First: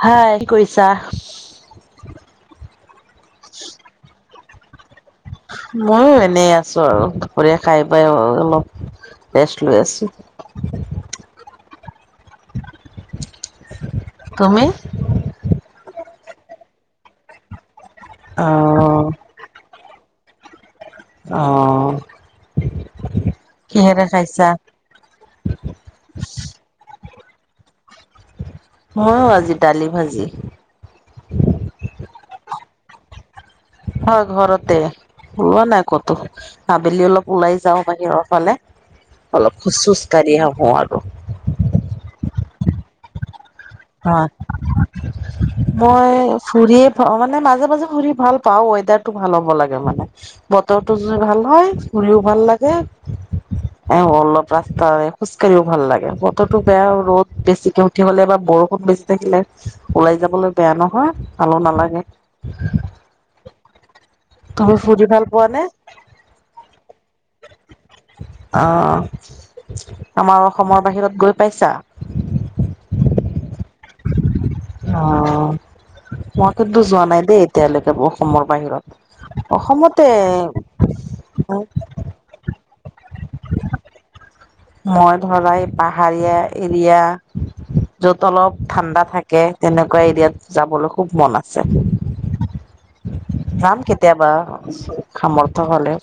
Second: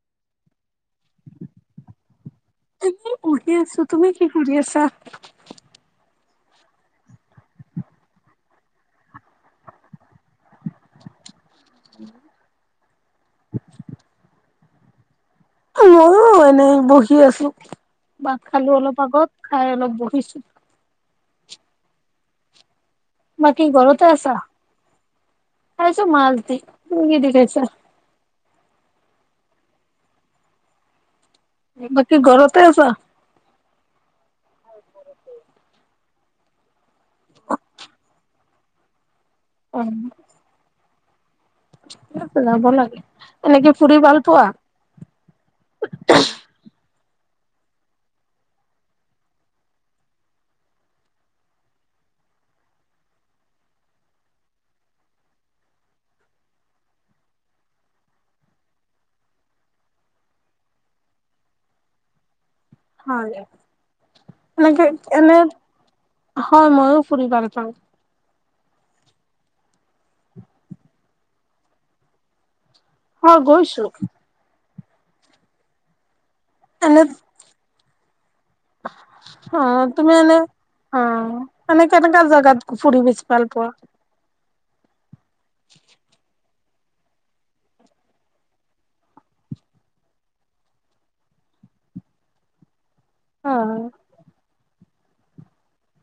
হাই কি কৰিছা তুমি পঢ়ি আছো তুমি কি ঘুৰি আছা ময়ো এনেই আছো আৰু দুপৰীয়া খাই পাই অলপ বেষ্ট লেষ্ট তুমি মইয়ো এনেই বহি আছো বাঘ খালো অলপ অ', আগত খাই অলপ বহিছো অহ বাকি ঘৰতে আছা খাইছো মাছ দি [unintelligible] আজি দালি ভাজি বাকি ঘৰতে আচা। হয় ঘৰতে ওলোৱা নাই ক'তো আবেলি অলপ ওলাই যাওঁ বাহিৰৰ ফালে। অলপ খোজ চোজ কাঢ়ি আহোঁ আৰু। ইয়াক ওলাব লাগে। এনেকে ফুৰি ভাল অ' পোৱা? মই ফুৰিযে। অ মানে মাজে মাজে ফুৰি ভাল পাওঁ ৱেডাৰটো ভাল হ'ব লাগে মানে বতৰটো যদি ভাল হয় ঘুৰিও ভাল লাগে। এ অলপ ৰাস্তা খোজ কঢ়িও ভাল লাগে বতৰটো বেয়া ৰ'দ বেছিকে উঠি হ'লে এবাৰ বৰষূণ, বহুত বেছি থাকিলে ওলাই যাবলৈ বেয়া নহয় ভালো নালাগে। হয় দে। তুমি এনেকে ফুৰি ভাল এনে পোৱা নে হয় ময়ো ফুৰি ভাল পাওঁ। অহ, আমাৰ অসমৰ বাহিৰত গৈ পাইছা? হয় গৈছো। অ' মই কিন্তু এনে যোৱা নাই দেই এতিয়ালৈকে অসমৰ বাহিৰত অ' অসমতে তুমি এনে অ' কেণেকা-কেনেকা জেগাত ফুৰি বেছি ভাল পোৱা? মই ধৰা এই পাহাৰীয়া এৰিয়া। যত অলপ ঠাণ্ডা থাকে তেনেকুৱা এৰিয়াত যাবলৈ খুব মন আছে। অ' যাম কেতিয়াবা সামৰ্থ হলে।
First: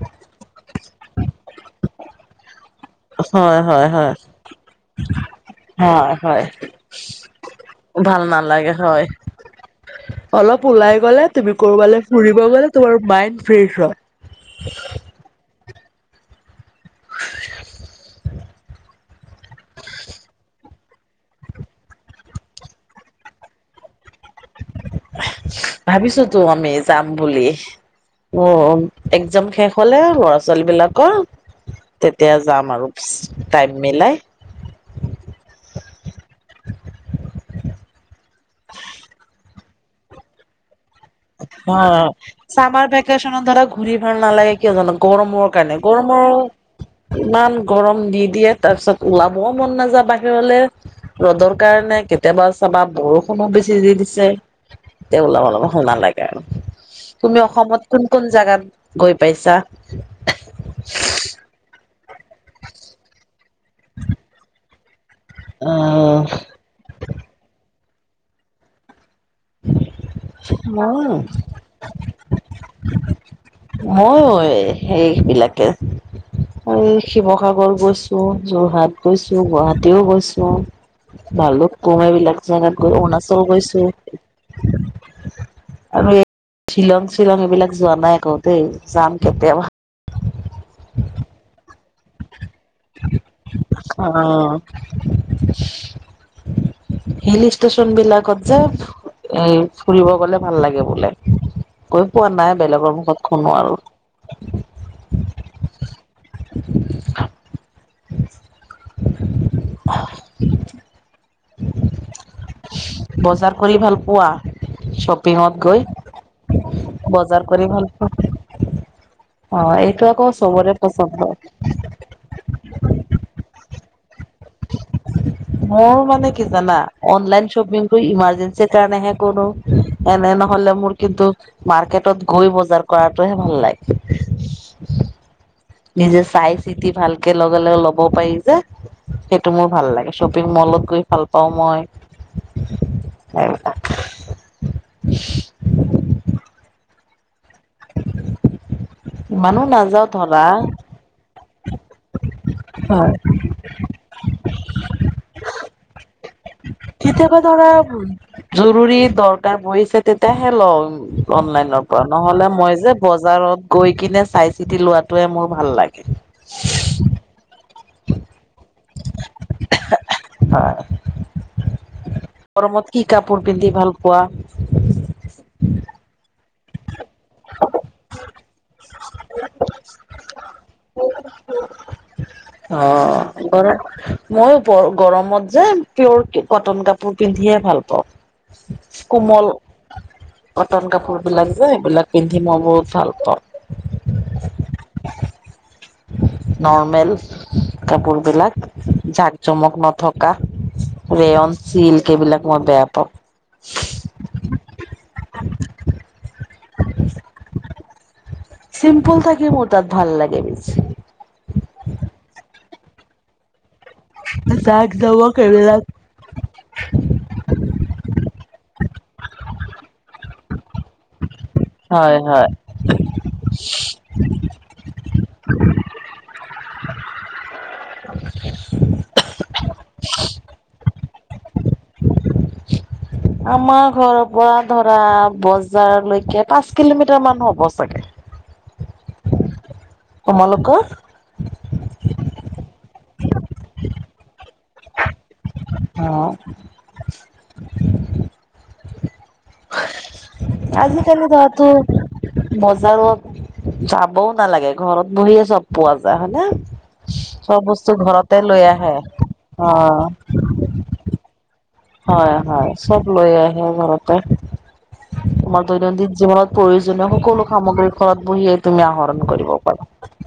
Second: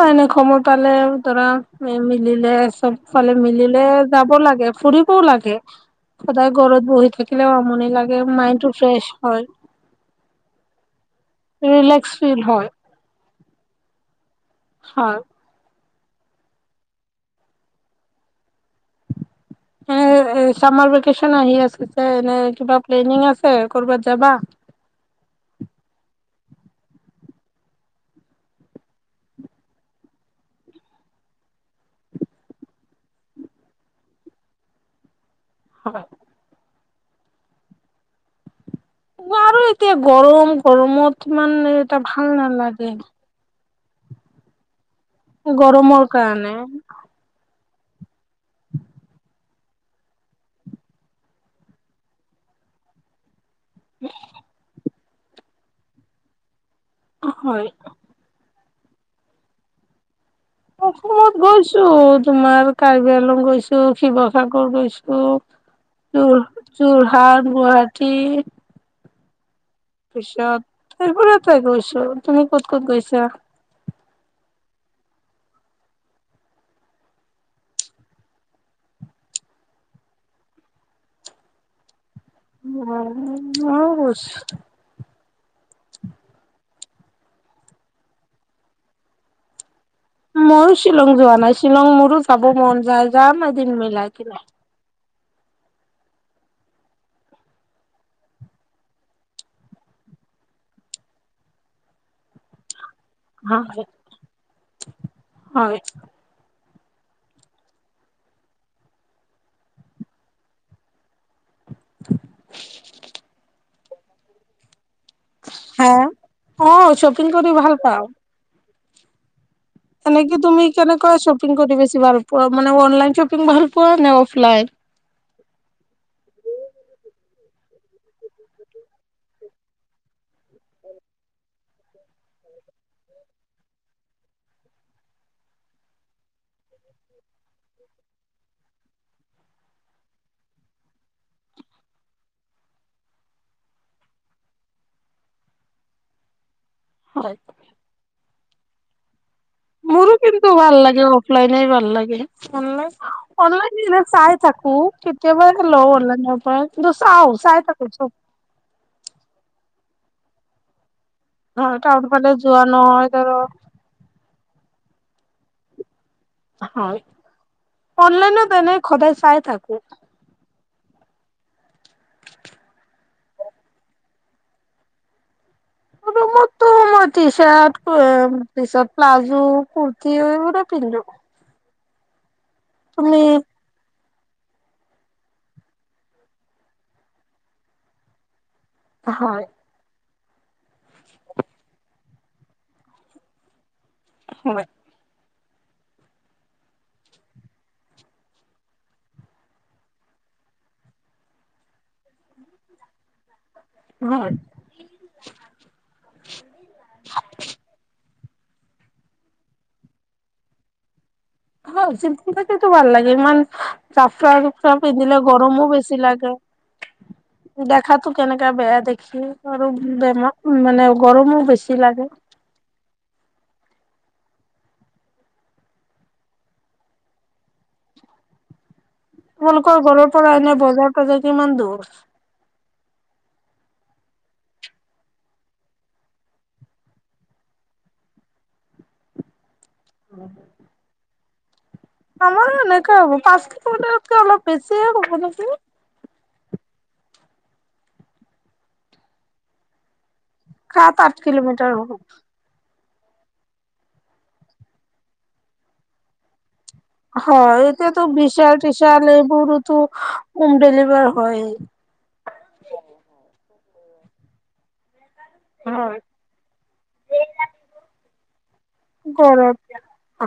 অ' এনে সময় পালে ধৰা মিলিলে সবফালে হয় মিলিলে হয় হয় যাব লাগে ফুৰিবও লাগে হয় হয় সদায় ঘৰত বহি থাকিলেও আমনি, ভাল লাগে মাইন্ড টো ফ্ৰেছ হয়। অলপ ওলাই গলে তুমি ৰিলেক্স ফিল ফুৰিব হয় গলে টোমাৰ মাইণ্ড ফ্ৰেজ হয়। হয়। [inaudible] এ চামাৰ ভেকেচন আহি আছে এনে কিবা প্লেনিং আছে কৰ'ৰবাত যাবা। ভাবিছো তো আমি যাম বুলি। অ' এক্জাম শেষ হলে ল'ৰা ছোৱালী বিলাকৰ তেতিয়া যাম আৰু টাইম মিলাই, হয়। আৰু এতিয়া গৰম গৰমত, ইমান এটা ভাল অ' চামাৰ নালাগে ভেকচন ধৰক ঘূৰি ভাল নালাগে কিয় জানো গৰমৰ কাৰণে গৰমৰ কাৰণে গৰমৰ ইমান গৰম দি দিয়ে তাৰ পিছত ওলাবও মন নাযায় বাহিৰলে। ৰ'দৰ কাৰণে কেতিয়াবা চাবা বৰষুন বেছি দি দিছে তে ওল অলপ সম না লাগে আৰু। তুমি হয় অসমত কোন-কোন জাগাত গৈ পাইছা? অসমত গৈছো তোমাৰ কাৰ্বি আলং গৈছো, শিৱসাগৰ গৈছো আহ তোৰ যোৰহাট, গুৱাহাটী, পিছত মই তাৰ পৰা তাই গৈছো তুমি ক'ত-ক'ত গৈছা? ময়ো সেইবিলাকে। এই শিৱসাগৰ গৈছো, যোৰহাট গৈছো, গুৱাহাটীও গৈছো। ভালো তম এইবলাক জেগাত গৈ অৰুণাচল গৈছো। আৰু এই শ্বিলং-শ্বিলং এইবিলাক যোৱা নাই আকৌ দেই যাম কেতিয়াবা। ময়ো শ্বিলং যোৱা নাই শ্বিলং মোৰো যাব মন যায় যাম এদিন অ মিলাই পেলাই। হিল ষ্টেশ্যন বিলাকত যে। এ ফুৰিব গলে ভাল লাগে বোলে গৈ পোৱা নাই বেলেগৰ শখনো আৰু হয়। [inaudible] বজাৰ কৰি ভাল পোৱা? শ্বপিঙত গৈ হা? অ', শ্বপিং বজাৰ কৰি ভাল পাওঁ। পোৱা অ এইটো আকৌ এনেকে তুমি চবৰে পচন্দ কেনেকুৱা শ্বপিং কৰি বেছি ভাল পোৱা মানে অনলাইন শ্বপিং ভাল পোৱা নে অফলাইন মোৰ মানে কি জানা অনলাইন শ্বপিং টো ইমাৰ্জেঞ্চিৰ কাৰণেহে কৰো এনে নহলে মোৰ কিন্তু মাৰ্কেটত গৈ বজাৰ কৰাটোহে ভাল লাগে নিজে চাই চিতি ভালকে লগে লগে ল'ব পাৰি যে সেইটো মোৰ ভাল লাগে শ্বপিং মলত গৈ ভাল পাওঁ মই সেইবিলাক হয় ইমানো নাযাওঁ মোৰো ধৰা কিন্তু ভাল লাগে, অফলাইনে ভাল লাগে অনলাইন অনলাইন দিলে চাই থাকোঁ কেতিয়াবাহে লওঁ অনলাইনৰ পৰা কিন্তু চাওঁ, কেতিয়াবা চাই ধৰা থাকো চব জৰুৰী দৰকাৰ পৰিছে তেতিয়াহে লওঁ হয় অনলাইনৰ পৰা, টাউন ফালে নহ'লে যোৱা মই যে নহয় ধৰক বজাৰত গৈ কেনে চাই চিতি লোৱাটোৱে মোৰ ভাল লাগে। হয় অনলাইনত এনেই খদায় চাই থাকো হয়। কাপোৰ পিন্ধি ভাল পোৱা আৰু মোৰ টো মই টি-চাৰ্ট পিছত প্লাজো কুৰ্তিও এইবোৰে পিন্ধো তুমি অ' ঘৰত মইয়ো বৰ গৰমত যে পিয়ৰ কটন কাপোৰ পিন্ধিয়ে ভাল পাওঁ হয় কোমল কটন কাপোৰ বিলাক যে এইবিলাক পিন্ধি মই বহুত ভাল পাওঁ হয় [unintelligible] নৰ্মেল কাপোৰ বিলাক যাক-জমক নথকা ৰেয়ন চিল্ক এইবিলাক মই বেয়া পাওঁ [unintelligible] [unintelligible] চিম্পল থাকি মোৰ তাত ভাল লাগে বেছি। তো ভাল লাগে ইমান [unintelligible] জাক পিন্ধিলে জমক গৰমো এইবিলাক বেছি লাগে দেখাত তো কেনেকা বেয়া দেখি আৰু বেমাৰ মানে গৰমো বেছ হয়-হয় তোমালোকৰ ঘৰৰ পৰা এনে বজাৰ- তজাৰ কিমান দূৰ? আমাৰ ঘৰৰ পৰা ধৰা বজাৰলৈকে পাঁচ কিলোমিটাৰ মান হ'ব চাগে। তোমালোকৰ? আমাৰো এনেকাই হ'ব পাঁচ কিলোমিটাৰত কৈ অলপ বেছিয়ে হ'ব নেকি। অ', সাত আঠ আজিকালি ধৰাটো কিলোমিটাৰ হ'ব মজ বজাৰত যাবও নালাগে ঘৰত বহিয়ে চব পোৱা যায় হয়নে? চব হয় বস্তু এতিয়াতো ঘৰতে লৈ আহে। বিচাল-তিচাল এইবোৰোতো হোম ডেলিভাৰ হয়। হয়-হয় চব লৈ আহে ঘৰতে। আমাৰ দৈনন্দিন জীৱনত প্ৰয়োজনীয় সকলো সামগ্ৰী ঘৰত বহিয়ে তুমি আহৰণ কৰিব ঘৰত পাৰা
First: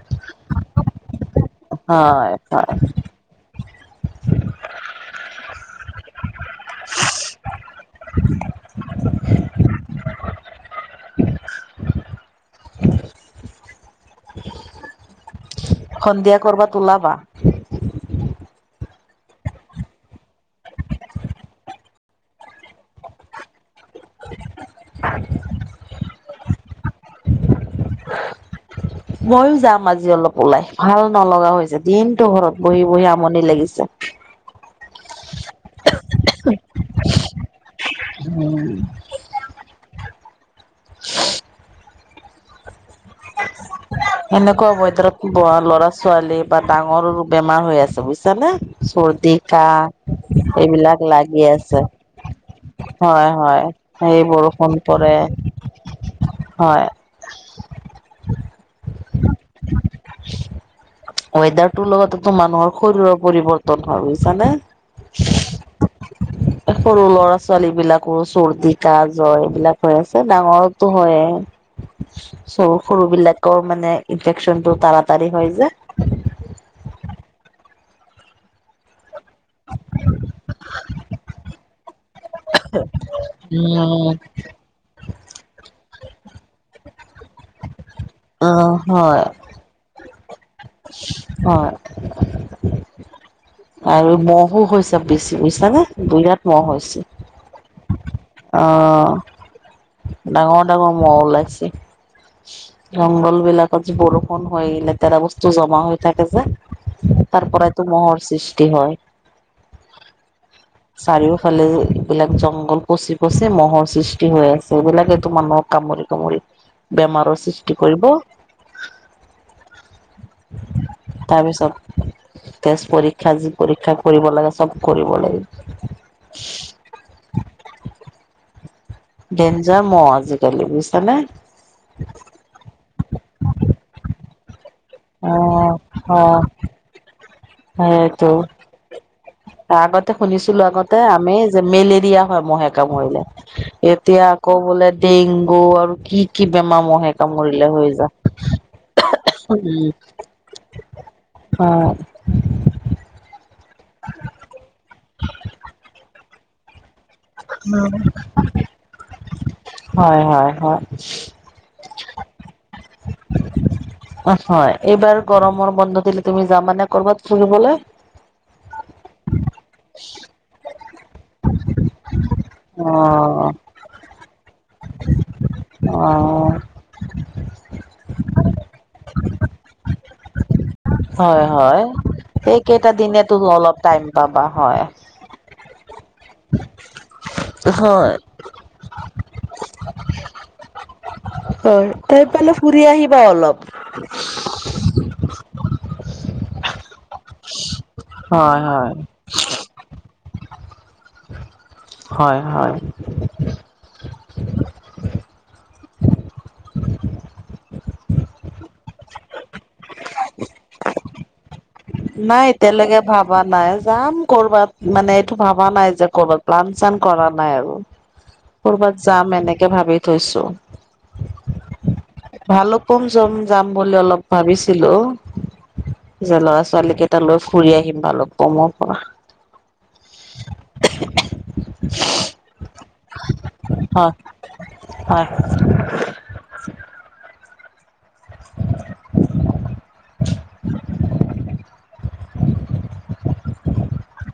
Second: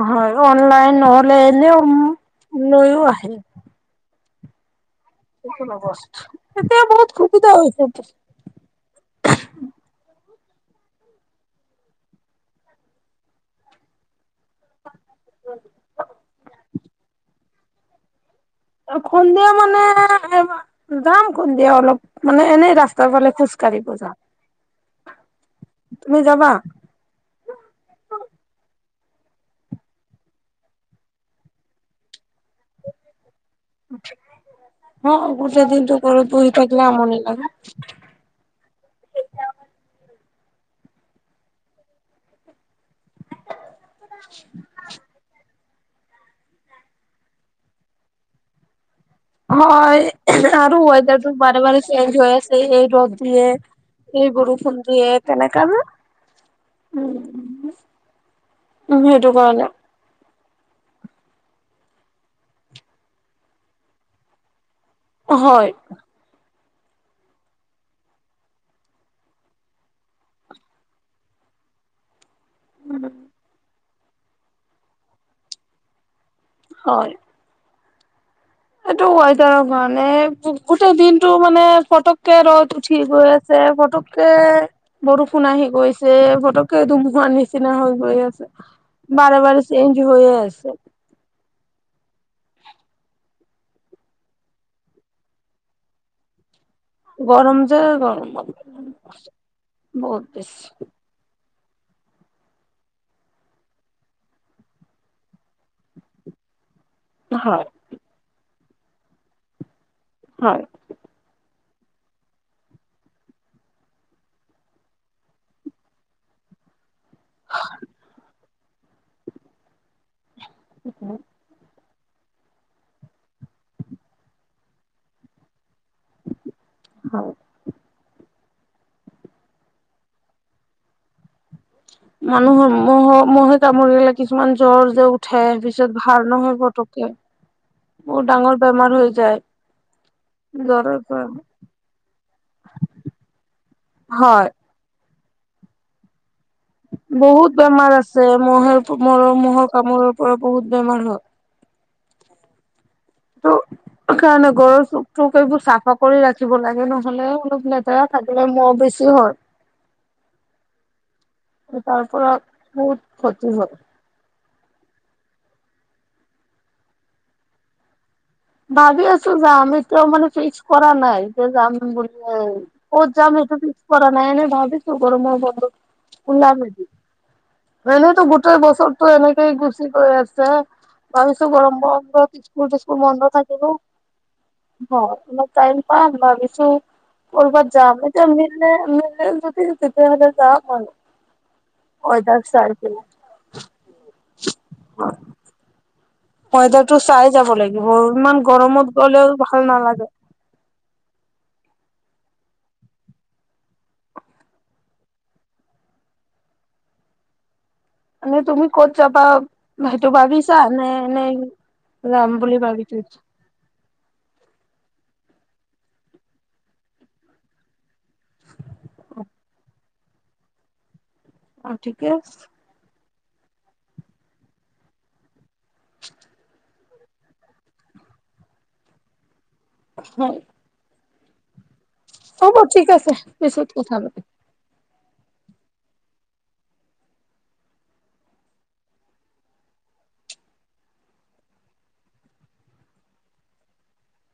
হয়, অনলাইন নহলে এনেও হয় হয় লৈও আহে। [inaudible] এতিয়া বহুত সুবিধা হৈছে। [unintelligible] [unintelligible] [unintelligible] সন্ধিয়া কৰবাত ওলাবা? খন্দিয়া মানেব যাম খুন্দিয়া অলপ মানে এনেই ৰাস্তাৰ ফালে খোজঢ় কালি পূজা। তুমি যাবা ময়ো যাম আজি অলপ ওলাই ভাল নলগা হৈছে দিনটো ঘৰত বহি বহি আমনি লাগিছে। হ গোটেই দিনটো ঘৰত বহি থাকিলে আমনি লাগে উম সেনেকুৱা হ'ব ধৰাৰ পঢ়া ল'ৰা ছোৱালীৰ বা ডাঙৰৰো বেমাৰ হৈ আছে বুজিছানে চৰ্দি হয় কাহ আৰু এইবিলাক ৱেডাৰটো লাগি বাৰে বাৰে আছে চেঞ্জ হৈ আছে এই ৰ'দ হয় দিয়ে হয় সেই এই বৰষুণ দিয়ে পৰে তেনেকা যে হয় উম সেইটো কাৰণে ৱেডাৰটোৰ লগতে টো মানুহৰ শৰীৰৰ পৰিৱৰ্তন হয় বুজিছানে হয় সৰু ল'ৰা ছোৱালী বিলাকো চৰ্দি ক জৰ এইবিলাক হৈ আছে ডাঙৰো হয়। চৰু সৰু বিলাকৰ মানে ইনফেকচনটো তাৰাতাৰি হয় যে হয় এইটো ৱেডাৰৰ কাৰণে গোটেই দিনটো মানে ফটক কে ৰ'দ উঠি গৈ আছে উম পটককে বৰষুণ আহি গৈছ যে ফটকে দুমুহাৰ নিচিনা হৈ গৈ আছে অ হয় বাৰে বাৰে চেঞ্জ হৈ আছ ছে অ আৰু মহো হৈছে বেছি বুজিছানে বিৰাট মহ হৈছ গৰম যে গ অ ডাঙৰ বেছি ডাঙৰ মহ ওলাইছে জংঘল বিলাকত যে বৰষুণ হৈ লেতেৰা বস্তু জমা হৈ থাকে যে হয় তাৰপৰাই টো মহৰ সৃষ্টি হয় হয় চাৰিওফালে এইবিলাক জংঘল পচি পচি মহৰ সৃষ্টি হৈ আছে এইবিলাকটো মানুহৰ। কামোৰি কামোৰি বেমাৰৰ সৃষ্টি কৰিব তাৰপিছত তেজ পৰীক্ষা যি পৰীক্ষা কৰিব লাগে চব কৰিব লাগে হয় ডেঞ্জাৰ ম আজিকালি বুজিছানে। মানুহৰ মহ মহে কামুৰি গলে কিছুমান জ্বৰ যে উঠে অ', পিছত ভাৰ অ', নহয় পটকে বহু সেইটো ডাঙৰ বেমাৰ হৈ যায় আগতে শুনিছিলো জ্বৰৰ আগতে পৰা আমি যে মেলেৰিয়া হয় মহে কামুৰিলে এতিয়া হয়। আকৌ বোলে ডেংগু আৰু কি কি বেমাৰ মহহে বহুত কামুৰিলে হৈ বেমাৰ যা আছে মহে মহৰ কামোৰৰ পৰা বহুত বেমাৰ হয় অ ত কাৰণে গৰৰ চখ চোক এইবোৰ চাফা কৰি ৰাখিব লাগে ন। লেলপ লেতেৰা থাকিলে মহ বেছি হয় হয় হয় তাৰ পৰা বহুত ক্ষতি হল। হয় এইবাৰ গৰমৰ বন্ধ দিলে তুমি যাম মানে কৰবাত ফুৰিবলৈ ভাবি আছো যাম এতিয়াও মানে ফিক্স কৰা নাই এতিয়া যাম বুলি কত যাম অ' সেটো ফিক্স কৰা নাই এনে ভাবিছো গৰমৰ বন্ধত অ এনেইতো গোটেই বছৰতটো এনেকেই গুচি গৈ আছে ভৱষ হয় গৰম হয় বন্ুল এইকেইটা ুল দিনেতো মন্দ িব হয় অলপ টাইম পাবা হয় ম মই াইম প ভাবিছো অলবাত যাম ন হয় যেমি ম য তে হাজাৰ যাম ম হয় তাই পালে ফুৰি আহিবা অলপ ৱেডাৰ টো চাই যাব লাগিব ইমান হয় হয় গৰমত গলেও ভাল নালাগে হয় হয় ন তুমি কত চাপা ভাইটোু ভাবি চা নে এনে নাই এতিয়ালৈকে ভবা নাই যাম কৰবাত মানে এইটো ভবা নাই যে কৰবাত লাান চান কৰা নাই আৰু কৰ'বাত যাম এনেকে ভাবি থৈছো অ ঠিকেই ম যাম বুলি অলপ ভাবিছিলো যে ল'ৰা ছোৱালী ছোৱালী কেইটা লৈ ফুৰি আহিম ভাল ব মৰ পৰা হয় [unintelligible] হ'ব ঠিক আছে পিছত উঠাব হয় হয় [unintelligible] [unintelligible]